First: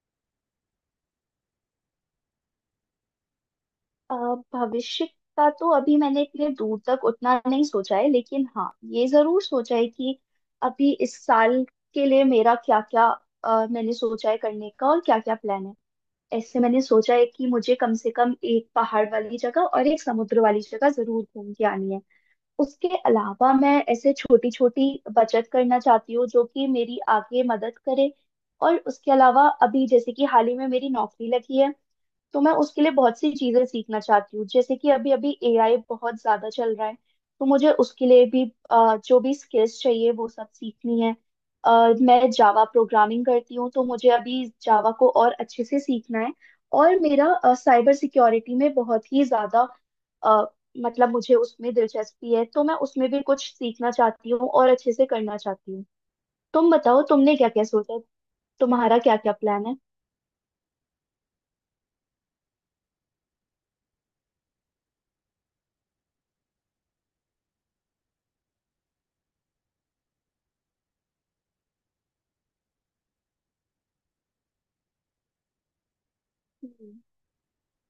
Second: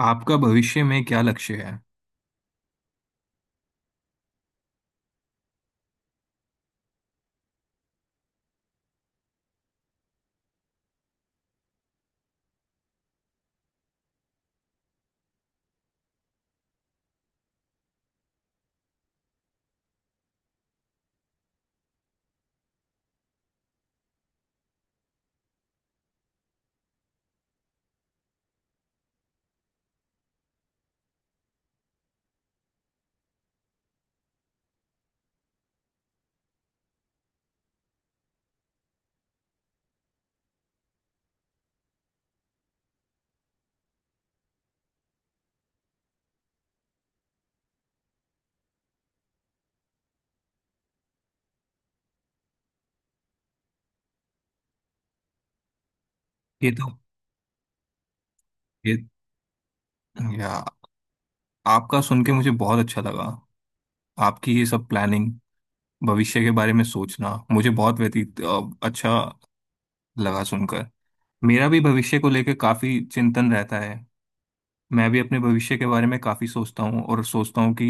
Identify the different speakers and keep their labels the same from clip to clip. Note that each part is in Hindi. Speaker 1: आपका भविष्य में क्या लक्ष्य है?
Speaker 2: अ, भविष्य का तो अभी मैंने इतने दूर तक उतना नहीं सोचा है लेकिन हाँ ये जरूर सोचा है कि अभी इस साल के लिए मेरा क्या क्या मैंने सोचा है करने का और क्या क्या प्लान है। ऐसे मैंने सोचा है कि मुझे कम से कम एक पहाड़ वाली जगह और एक समुद्र वाली जगह जरूर घूम के आनी है। उसके अलावा मैं ऐसे छोटी छोटी बचत करना चाहती हूँ जो कि मेरी आगे मदद करे। और उसके अलावा अभी जैसे कि हाल ही में मेरी नौकरी लगी है तो मैं उसके लिए बहुत सी चीजें सीखना चाहती हूँ, जैसे कि अभी अभी एआई बहुत ज्यादा चल रहा है तो मुझे उसके लिए भी जो भी स्किल्स चाहिए वो सब सीखनी है। मैं जावा प्रोग्रामिंग करती हूँ तो मुझे अभी जावा को और अच्छे से सीखना है। और मेरा साइबर सिक्योरिटी में बहुत ही ज्यादा अ, मतलब मुझे उसमें दिलचस्पी है तो मैं उसमें भी कुछ सीखना चाहती हूँ और अच्छे से करना चाहती हूँ।
Speaker 1: ये
Speaker 2: तुम
Speaker 1: तो
Speaker 2: बताओ तुमने क्या क्या सोचा,
Speaker 1: ये
Speaker 2: तुम्हारा क्या क्या प्लान है।
Speaker 1: या आपका सुन के मुझे बहुत अच्छा लगा। आपकी ये सब प्लानिंग, भविष्य के बारे में सोचना मुझे बहुत अच्छा लगा सुनकर। मेरा भी भविष्य को लेकर काफी चिंतन रहता है। मैं भी अपने भविष्य के बारे में काफी सोचता
Speaker 2: हम्म।
Speaker 1: हूँ और सोचता हूँ कि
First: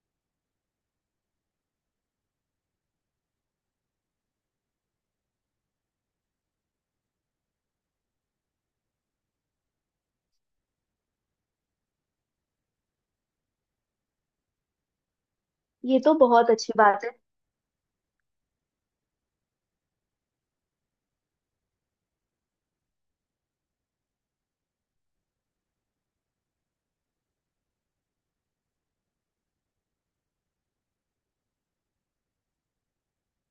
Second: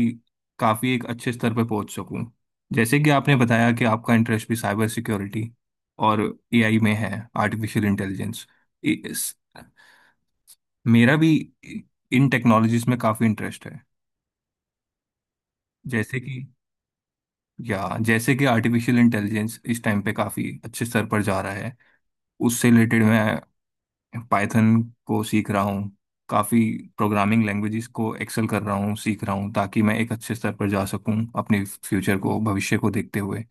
Speaker 1: काफी एक अच्छे स्तर पर पहुंच सकूँ। जैसे कि आपने बताया कि आपका इंटरेस्ट भी साइबर सिक्योरिटी और एआई में है, आर्टिफिशियल इंटेलिजेंस। मेरा भी इन टेक्नोलॉजीज में काफ़ी इंटरेस्ट है।
Speaker 2: ये तो
Speaker 1: जैसे कि
Speaker 2: बहुत अच्छी बात है।
Speaker 1: जैसे कि आर्टिफिशियल इंटेलिजेंस इस टाइम पे काफ़ी अच्छे स्तर पर जा रहा है। उससे रिलेटेड मैं पाइथन को सीख रहा हूँ, काफ़ी प्रोग्रामिंग लैंग्वेजेस को एक्सेल कर रहा हूँ, सीख रहा हूँ, ताकि मैं एक अच्छे स्तर पर जा सकूँ अपने फ्यूचर को, भविष्य को देखते हुए।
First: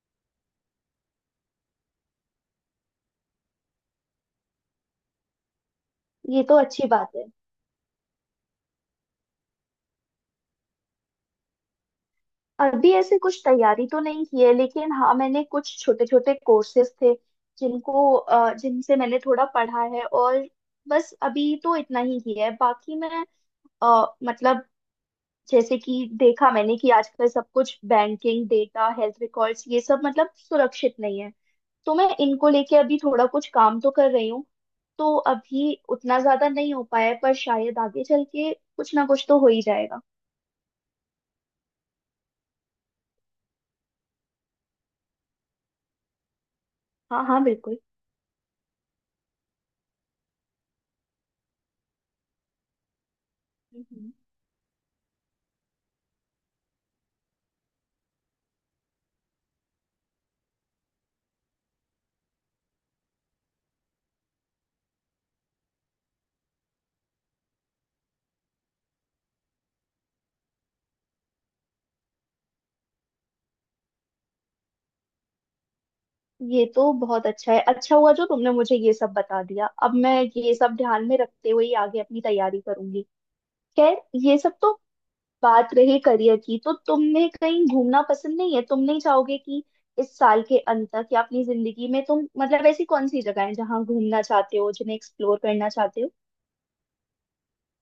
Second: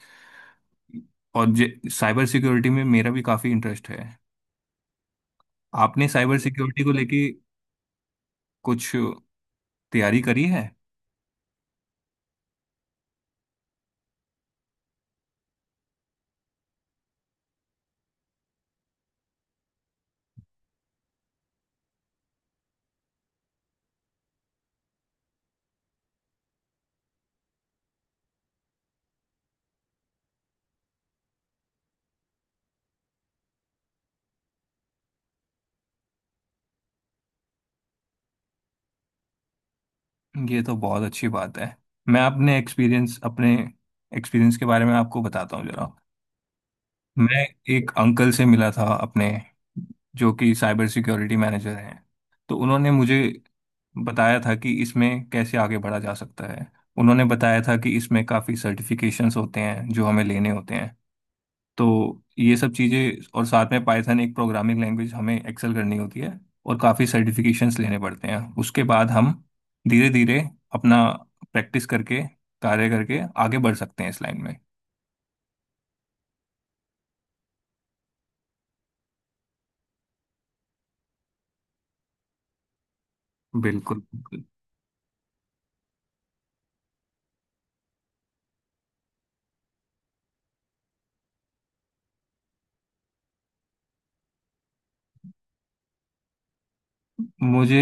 Speaker 1: और जे साइबर सिक्योरिटी में मेरा भी काफ़ी इंटरेस्ट है। आपने साइबर
Speaker 2: ये तो
Speaker 1: सिक्योरिटी
Speaker 2: अच्छी
Speaker 1: को
Speaker 2: बात
Speaker 1: लेके
Speaker 2: है।
Speaker 1: कुछ तैयारी करी है?
Speaker 2: अभी ऐसे कुछ तैयारी तो नहीं की है, लेकिन हाँ मैंने कुछ छोटे छोटे कोर्सेज थे जिनको जिनसे मैंने थोड़ा पढ़ा है, और बस अभी तो इतना ही किया है। बाकी मैं मतलब जैसे कि देखा मैंने कि आजकल सब कुछ बैंकिंग डेटा हेल्थ रिकॉर्ड्स ये सब मतलब सुरक्षित नहीं है, तो मैं इनको लेके अभी थोड़ा कुछ काम तो कर रही हूँ। तो अभी उतना ज्यादा नहीं हो पाया है, पर शायद आगे चल के कुछ ना कुछ तो हो ही जाएगा।
Speaker 1: ये तो बहुत अच्छी बात है। मैं अपने एक्सपीरियंस के बारे में आपको बताता हूँ जरा।
Speaker 2: हाँ
Speaker 1: मैं
Speaker 2: हाँ बिल्कुल।
Speaker 1: एक अंकल से मिला था अपने, जो कि साइबर सिक्योरिटी मैनेजर हैं। तो उन्होंने मुझे बताया था कि इसमें कैसे आगे बढ़ा जा सकता है। उन्होंने बताया था कि इसमें काफ़ी सर्टिफिकेशंस होते हैं जो हमें लेने होते हैं। तो ये सब चीज़ें, और साथ में पाइथन एक प्रोग्रामिंग लैंग्वेज हमें एक्सेल करनी होती है, और काफ़ी सर्टिफिकेशंस लेने पड़ते हैं। उसके बाद हम धीरे धीरे अपना प्रैक्टिस करके, कार्य करके आगे बढ़ सकते हैं इस लाइन में।
Speaker 2: ये तो बहुत अच्छा है, अच्छा हुआ जो तुमने मुझे ये सब बता दिया। अब मैं ये सब ध्यान में रखते हुए ही आगे अपनी तैयारी करूंगी।
Speaker 1: बिल्कुल
Speaker 2: खैर, ये
Speaker 1: बिल्कुल।
Speaker 2: सब तो बात रही करियर की। तो तुम्हें कहीं घूमना पसंद नहीं है, तुम नहीं चाहोगे कि इस साल के अंत तक या अपनी जिंदगी में तुम मतलब ऐसी कौन सी जगह है जहाँ घूमना चाहते हो जिन्हें एक्सप्लोर करना चाहते हो।
Speaker 1: मुझे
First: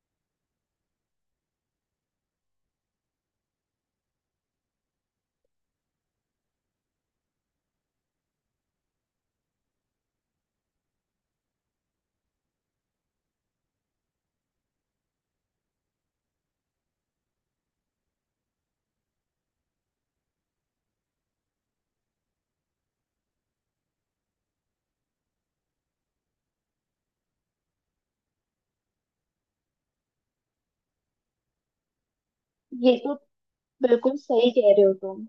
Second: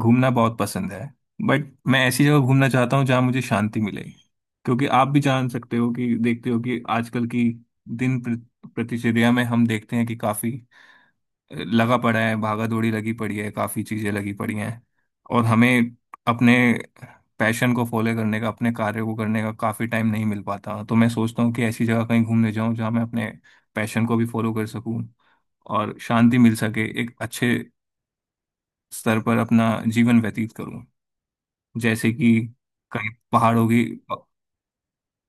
Speaker 1: घूमना बहुत पसंद है, बट मैं ऐसी जगह घूमना चाहता हूँ जहाँ मुझे शांति मिले। क्योंकि आप भी जान सकते हो कि, देखते हो कि आजकल की प्रतिचर्या में हम देखते हैं कि काफ़ी लगा पड़ा है, भागा दौड़ी लगी पड़ी है, काफी चीजें लगी पड़ी हैं। और हमें अपने पैशन को फॉलो करने का, अपने कार्य को करने का काफी टाइम नहीं मिल पाता। तो मैं सोचता हूँ कि ऐसी जगह कहीं घूमने जाऊं जहां मैं अपने पैशन को भी फॉलो कर सकूं और शांति मिल सके, एक अच्छे स्तर पर अपना जीवन व्यतीत करूं। जैसे कि
Speaker 2: ये
Speaker 1: कहीं
Speaker 2: तो
Speaker 1: पहाड़ों की
Speaker 2: बिल्कुल सही कह रहे हो तुम।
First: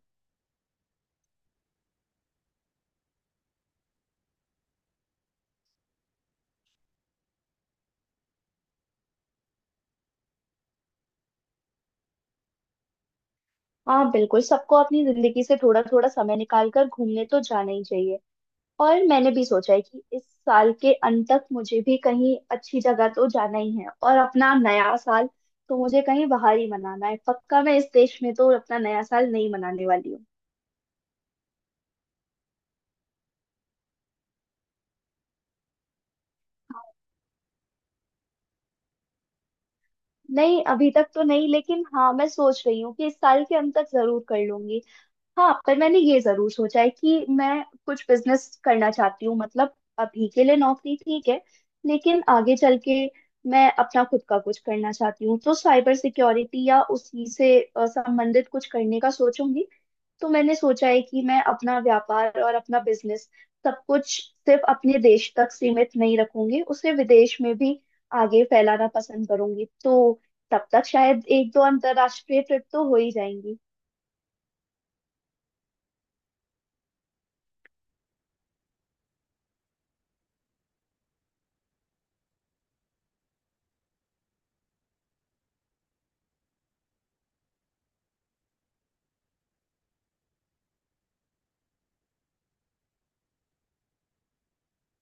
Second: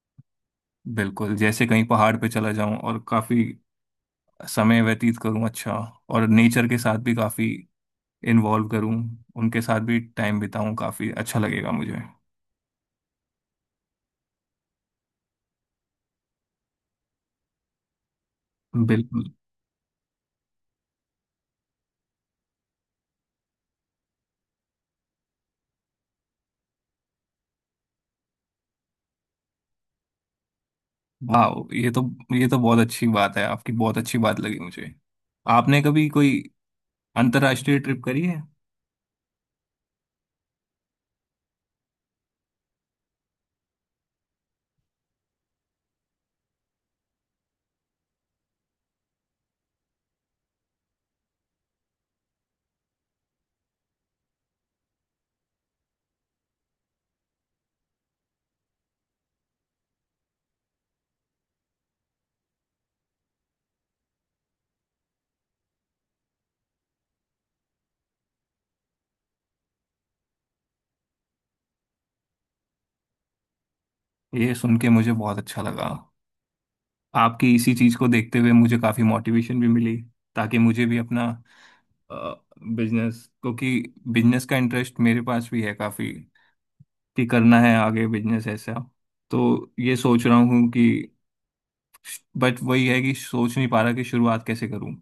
Speaker 1: बिल्कुल, जैसे कहीं पहाड़ पे चला जाऊं और काफी समय व्यतीत करूं अच्छा, और नेचर के साथ भी काफी इन्वॉल्व करूं, उनके साथ भी टाइम बिताऊं। काफी अच्छा लगेगा मुझे।
Speaker 2: हाँ बिल्कुल, सबको अपनी जिंदगी से थोड़ा थोड़ा समय निकाल कर घूमने तो जाना ही चाहिए। और
Speaker 1: बिल्कुल।
Speaker 2: मैंने भी सोचा है कि इस साल के अंत तक मुझे भी कहीं अच्छी जगह तो जाना ही है, और अपना नया साल तो मुझे कहीं बाहर ही मनाना है। पक्का मैं इस देश में तो अपना नया साल नहीं मनाने वाली हूँ।
Speaker 1: वाह, ये तो बहुत अच्छी बात है, आपकी बहुत अच्छी बात लगी मुझे। आपने कभी कोई अंतर्राष्ट्रीय ट्रिप करी है?
Speaker 2: नहीं, अभी तक तो नहीं, लेकिन हाँ मैं सोच रही हूँ कि इस साल के अंत तक जरूर कर लूंगी। हाँ, पर मैंने ये जरूर सोचा है कि मैं कुछ बिजनेस करना चाहती हूँ। मतलब अभी के लिए नौकरी ठीक है, लेकिन आगे चल के मैं अपना खुद का कुछ करना चाहती हूँ, तो साइबर सिक्योरिटी या उसी से संबंधित कुछ करने का सोचूंगी। तो मैंने सोचा है कि मैं अपना व्यापार और अपना बिजनेस सब कुछ सिर्फ अपने देश तक सीमित नहीं रखूंगी, उसे विदेश में भी आगे फैलाना पसंद करूंगी। तो तब तक शायद एक दो अंतरराष्ट्रीय ट्रिप तो हो ही जाएंगी।
Speaker 1: ये सुन के मुझे बहुत अच्छा लगा। आपकी इसी चीज को देखते हुए मुझे काफी मोटिवेशन भी मिली, ताकि मुझे भी अपना बिजनेस, क्योंकि बिजनेस का इंटरेस्ट मेरे पास भी है काफी, कि करना है आगे बिजनेस ऐसा। तो ये सोच रहा हूँ कि, बट वही है कि सोच नहीं पा रहा कि शुरुआत कैसे करूं।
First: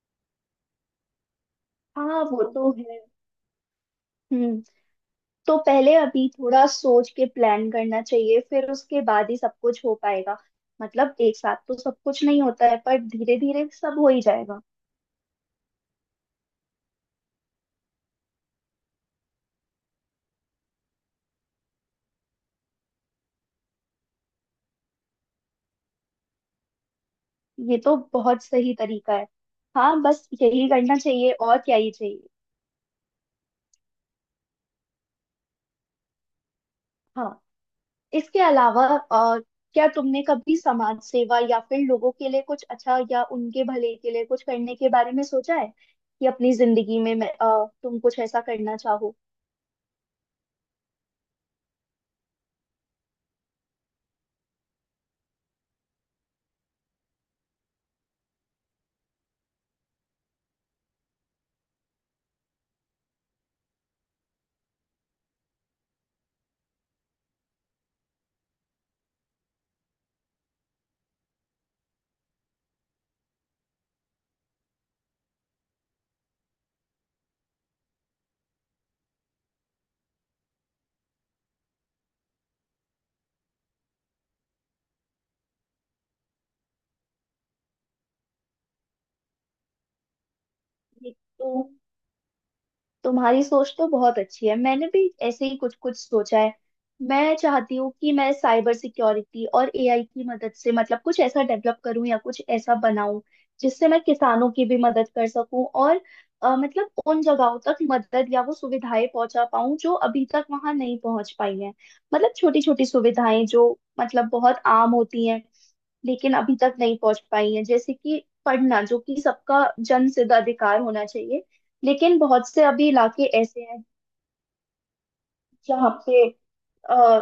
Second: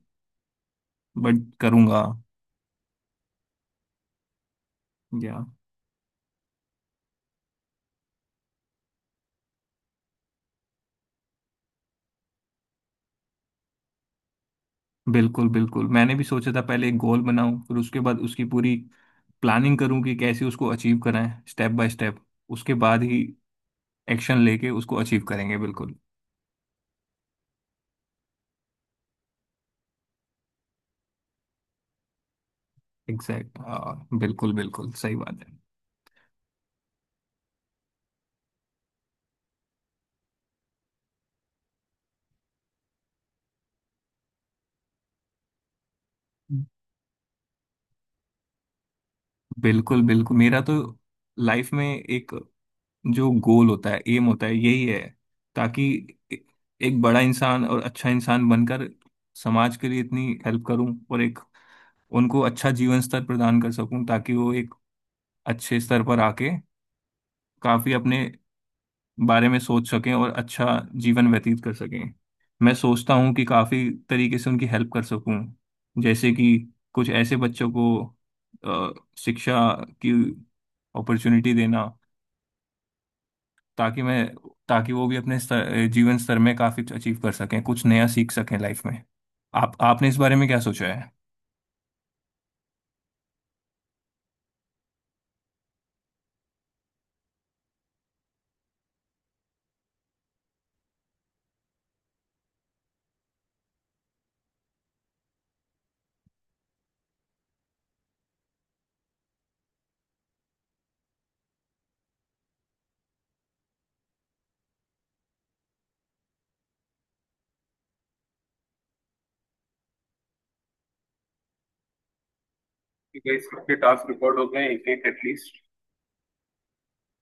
Speaker 1: बट करूंगा।
Speaker 2: हाँ वो तो है। हम्म।
Speaker 1: या
Speaker 2: तो पहले अभी थोड़ा सोच के प्लान करना चाहिए, फिर उसके बाद ही सब कुछ हो पाएगा। मतलब एक साथ तो सब कुछ नहीं होता है, पर धीरे धीरे सब हो ही जाएगा।
Speaker 1: बिल्कुल बिल्कुल, मैंने भी सोचा था पहले एक गोल बनाऊं, फिर उसके बाद उसकी पूरी प्लानिंग करूं कि कैसे उसको अचीव कराएं स्टेप बाय स्टेप। उसके बाद ही एक्शन लेके उसको अचीव करेंगे बिल्कुल।
Speaker 2: ये तो बहुत सही तरीका है। हाँ बस यही करना चाहिए, और क्या ही चाहिए।
Speaker 1: एग्जैक्ट, हाँ, बिल्कुल बिल्कुल सही बात है।
Speaker 2: हाँ। इसके अलावा क्या तुमने कभी समाज सेवा या फिर लोगों के लिए कुछ अच्छा या उनके भले के लिए कुछ करने के बारे में सोचा है, कि अपनी जिंदगी में मैं, तुम कुछ ऐसा करना चाहो।
Speaker 1: बिल्कुल बिल्कुल, मेरा तो लाइफ में एक जो गोल होता है, एम होता है, यही है। ताकि ए- एक बड़ा इंसान और अच्छा इंसान बनकर समाज के लिए इतनी हेल्प करूं, और एक उनको अच्छा जीवन स्तर प्रदान कर सकूं, ताकि वो एक अच्छे स्तर पर आके काफी अपने बारे में सोच सकें और अच्छा जीवन व्यतीत कर सकें। मैं सोचता हूं कि काफी तरीके से उनकी हेल्प कर सकूं। जैसे कि कुछ ऐसे बच्चों को शिक्षा की अपॉर्चुनिटी देना, ताकि मैं ताकि वो भी जीवन स्तर में काफी अचीव कर सकें, कुछ नया सीख सकें लाइफ में। आप आपने इस बारे में क्या सोचा है?
Speaker 2: ये तो तुम्हारी सोच तो बहुत अच्छी है। मैंने भी ऐसे ही कुछ कुछ सोचा है। मैं चाहती हूँ कि मैं साइबर सिक्योरिटी और एआई की मदद से मतलब कुछ ऐसा डेवलप करूँ या कुछ ऐसा बनाऊं जिससे मैं किसानों की भी मदद कर सकूं, और मतलब उन जगहों तक मदद या वो सुविधाएं पहुंचा पाऊं जो अभी तक वहां नहीं पहुंच पाई हैं। मतलब छोटी छोटी सुविधाएं जो मतलब बहुत आम होती हैं लेकिन अभी तक नहीं पहुंच पाई है, जैसे कि पढ़ना, जो कि सबका जन सिद्ध अधिकार होना चाहिए। लेकिन बहुत से अभी इलाके ऐसे हैं जहाँ पे अ,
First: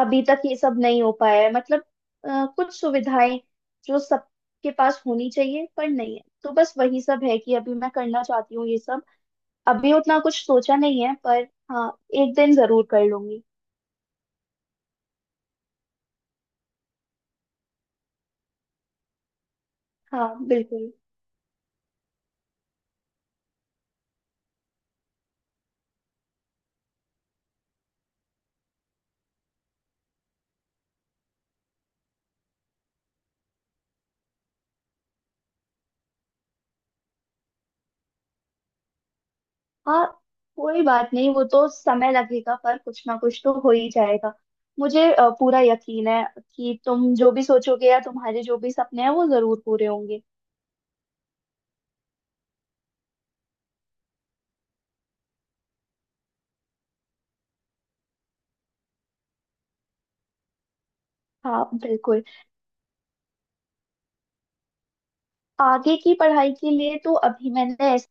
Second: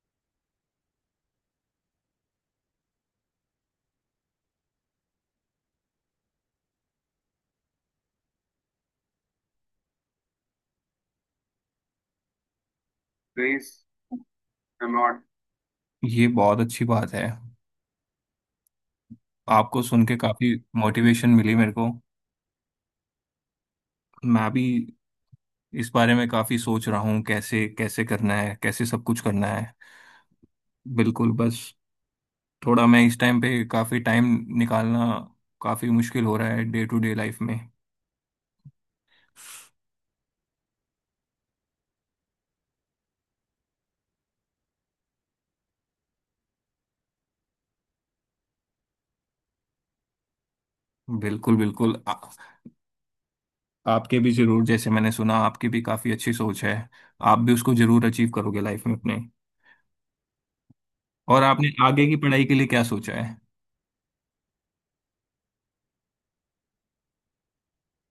Speaker 2: अभी तक ये सब नहीं हो पाया है। मतलब कुछ सुविधाएं जो सबके पास होनी चाहिए पर नहीं है, तो बस वही सब है कि अभी मैं करना चाहती हूँ ये सब। अभी उतना कुछ सोचा नहीं है, पर हाँ, एक दिन जरूर कर लूंगी।
Speaker 1: प्लीज, एम नॉट, ये बहुत अच्छी बात है। आपको सुन के
Speaker 2: हाँ
Speaker 1: काफी
Speaker 2: बिल्कुल।
Speaker 1: मोटिवेशन मिली मेरे को। मैं भी इस बारे में काफी सोच रहा हूँ, कैसे कैसे करना है, कैसे सब कुछ करना है। बिल्कुल, बस थोड़ा मैं इस टाइम पे काफी टाइम निकालना काफी मुश्किल हो रहा है डे टू डे लाइफ में।
Speaker 2: हाँ, कोई बात नहीं, वो तो समय लगेगा, पर कुछ ना कुछ तो हो ही जाएगा। मुझे पूरा यकीन है कि तुम जो भी सोचोगे या तुम्हारे जो भी सपने हैं वो जरूर पूरे होंगे।
Speaker 1: बिल्कुल बिल्कुल, आपके भी जरूर, जैसे मैंने सुना आपकी भी काफी अच्छी सोच है, आप भी उसको जरूर अचीव करोगे लाइफ में अपने। और
Speaker 2: हाँ
Speaker 1: आपने आगे की
Speaker 2: बिल्कुल।
Speaker 1: पढ़ाई के लिए क्या सोचा है?
Speaker 2: आगे की पढ़ाई के लिए तो अभी मैंने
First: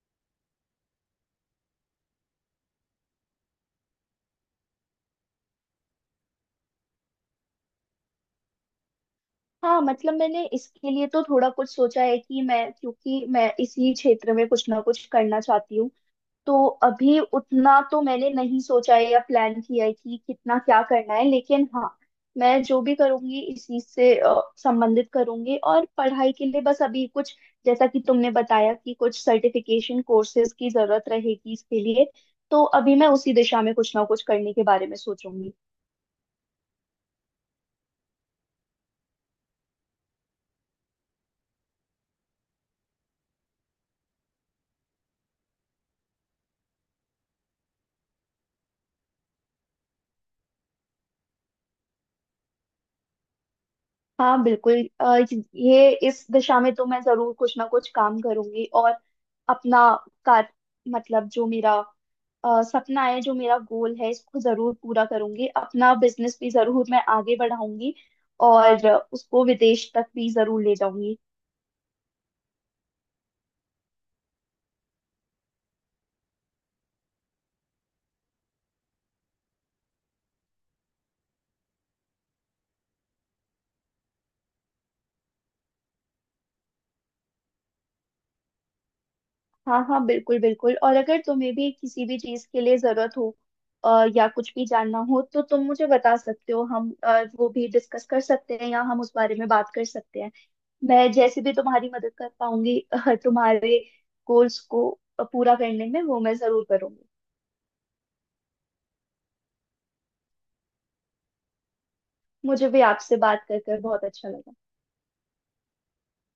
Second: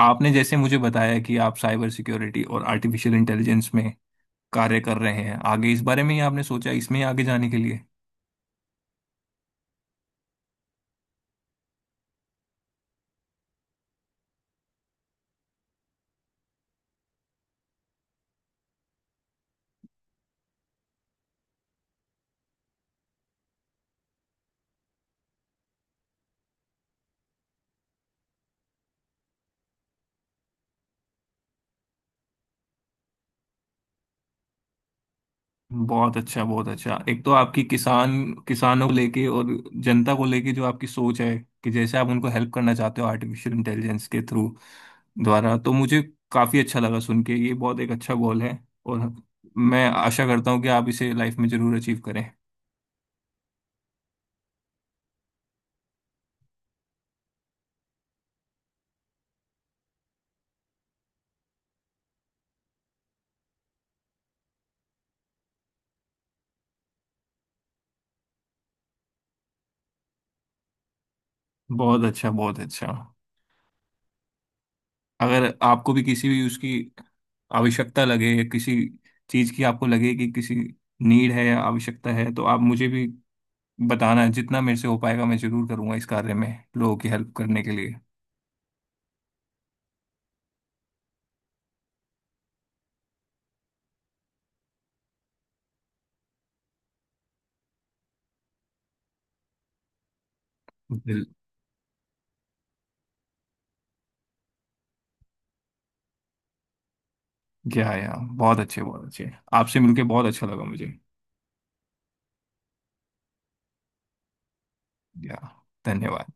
Speaker 1: आपने जैसे मुझे बताया कि आप साइबर सिक्योरिटी और आर्टिफिशियल इंटेलिजेंस में कार्य कर रहे हैं, आगे इस बारे में ही आपने सोचा, इसमें ही आगे जाने के लिए।
Speaker 2: हाँ, मतलब मैंने इसके लिए तो थोड़ा कुछ सोचा है कि मैं, क्योंकि मैं इसी क्षेत्र में कुछ ना कुछ करना चाहती हूँ, तो अभी उतना तो मैंने नहीं सोचा है या प्लान किया है कि कितना क्या करना है। लेकिन हाँ, मैं जो भी करूंगी इस चीज से संबंधित करूंगी। और पढ़ाई के लिए बस अभी कुछ, जैसा कि तुमने बताया कि कुछ सर्टिफिकेशन कोर्सेज की जरूरत रहेगी इसके लिए, तो अभी मैं उसी दिशा में कुछ ना कुछ करने के बारे में सोचूंगी।
Speaker 1: बहुत अच्छा, बहुत अच्छा। एक तो आपकी किसानों को लेके और जनता को लेके जो आपकी सोच है, कि जैसे आप उनको हेल्प करना चाहते हो आर्टिफिशियल इंटेलिजेंस के थ्रू द्वारा, तो मुझे काफी अच्छा लगा सुन के। ये बहुत एक अच्छा गोल है, और मैं आशा करता हूँ कि आप इसे लाइफ में जरूर अचीव करें।
Speaker 2: हाँ बिल्कुल। ये इस दिशा में तो मैं जरूर कुछ ना कुछ काम करूंगी, और अपना कार मतलब जो मेरा सपना है, जो मेरा गोल है, इसको जरूर पूरा करूंगी। अपना बिजनेस भी जरूर मैं आगे बढ़ाऊंगी और उसको विदेश तक भी जरूर ले जाऊंगी।
Speaker 1: बहुत अच्छा बहुत अच्छा। अगर आपको भी किसी भी उसकी आवश्यकता लगे, या किसी चीज की आपको लगे कि किसी नीड है या आवश्यकता है, तो आप मुझे भी बताना। जितना मेरे से हो पाएगा मैं जरूर करूंगा इस कार्य में, लोगों की हेल्प करने के लिए।
Speaker 2: हाँ हाँ बिल्कुल बिल्कुल। और अगर तुम्हें भी किसी भी चीज के लिए जरूरत हो या कुछ भी जानना हो तो तुम मुझे बता सकते हो। हम वो भी डिस्कस कर सकते हैं या हम उस बारे में बात कर सकते हैं। मैं
Speaker 1: दिल,
Speaker 2: जैसे भी तुम्हारी मदद कर पाऊंगी तुम्हारे गोल्स को पूरा करने में, वो मैं जरूर करूंगी।
Speaker 1: क्या, या, बहुत अच्छे बहुत अच्छे, आपसे मिलके बहुत अच्छा लगा मुझे।
Speaker 2: मुझे भी आपसे बात कर कर बहुत अच्छा लगा।
Speaker 1: या, धन्यवाद।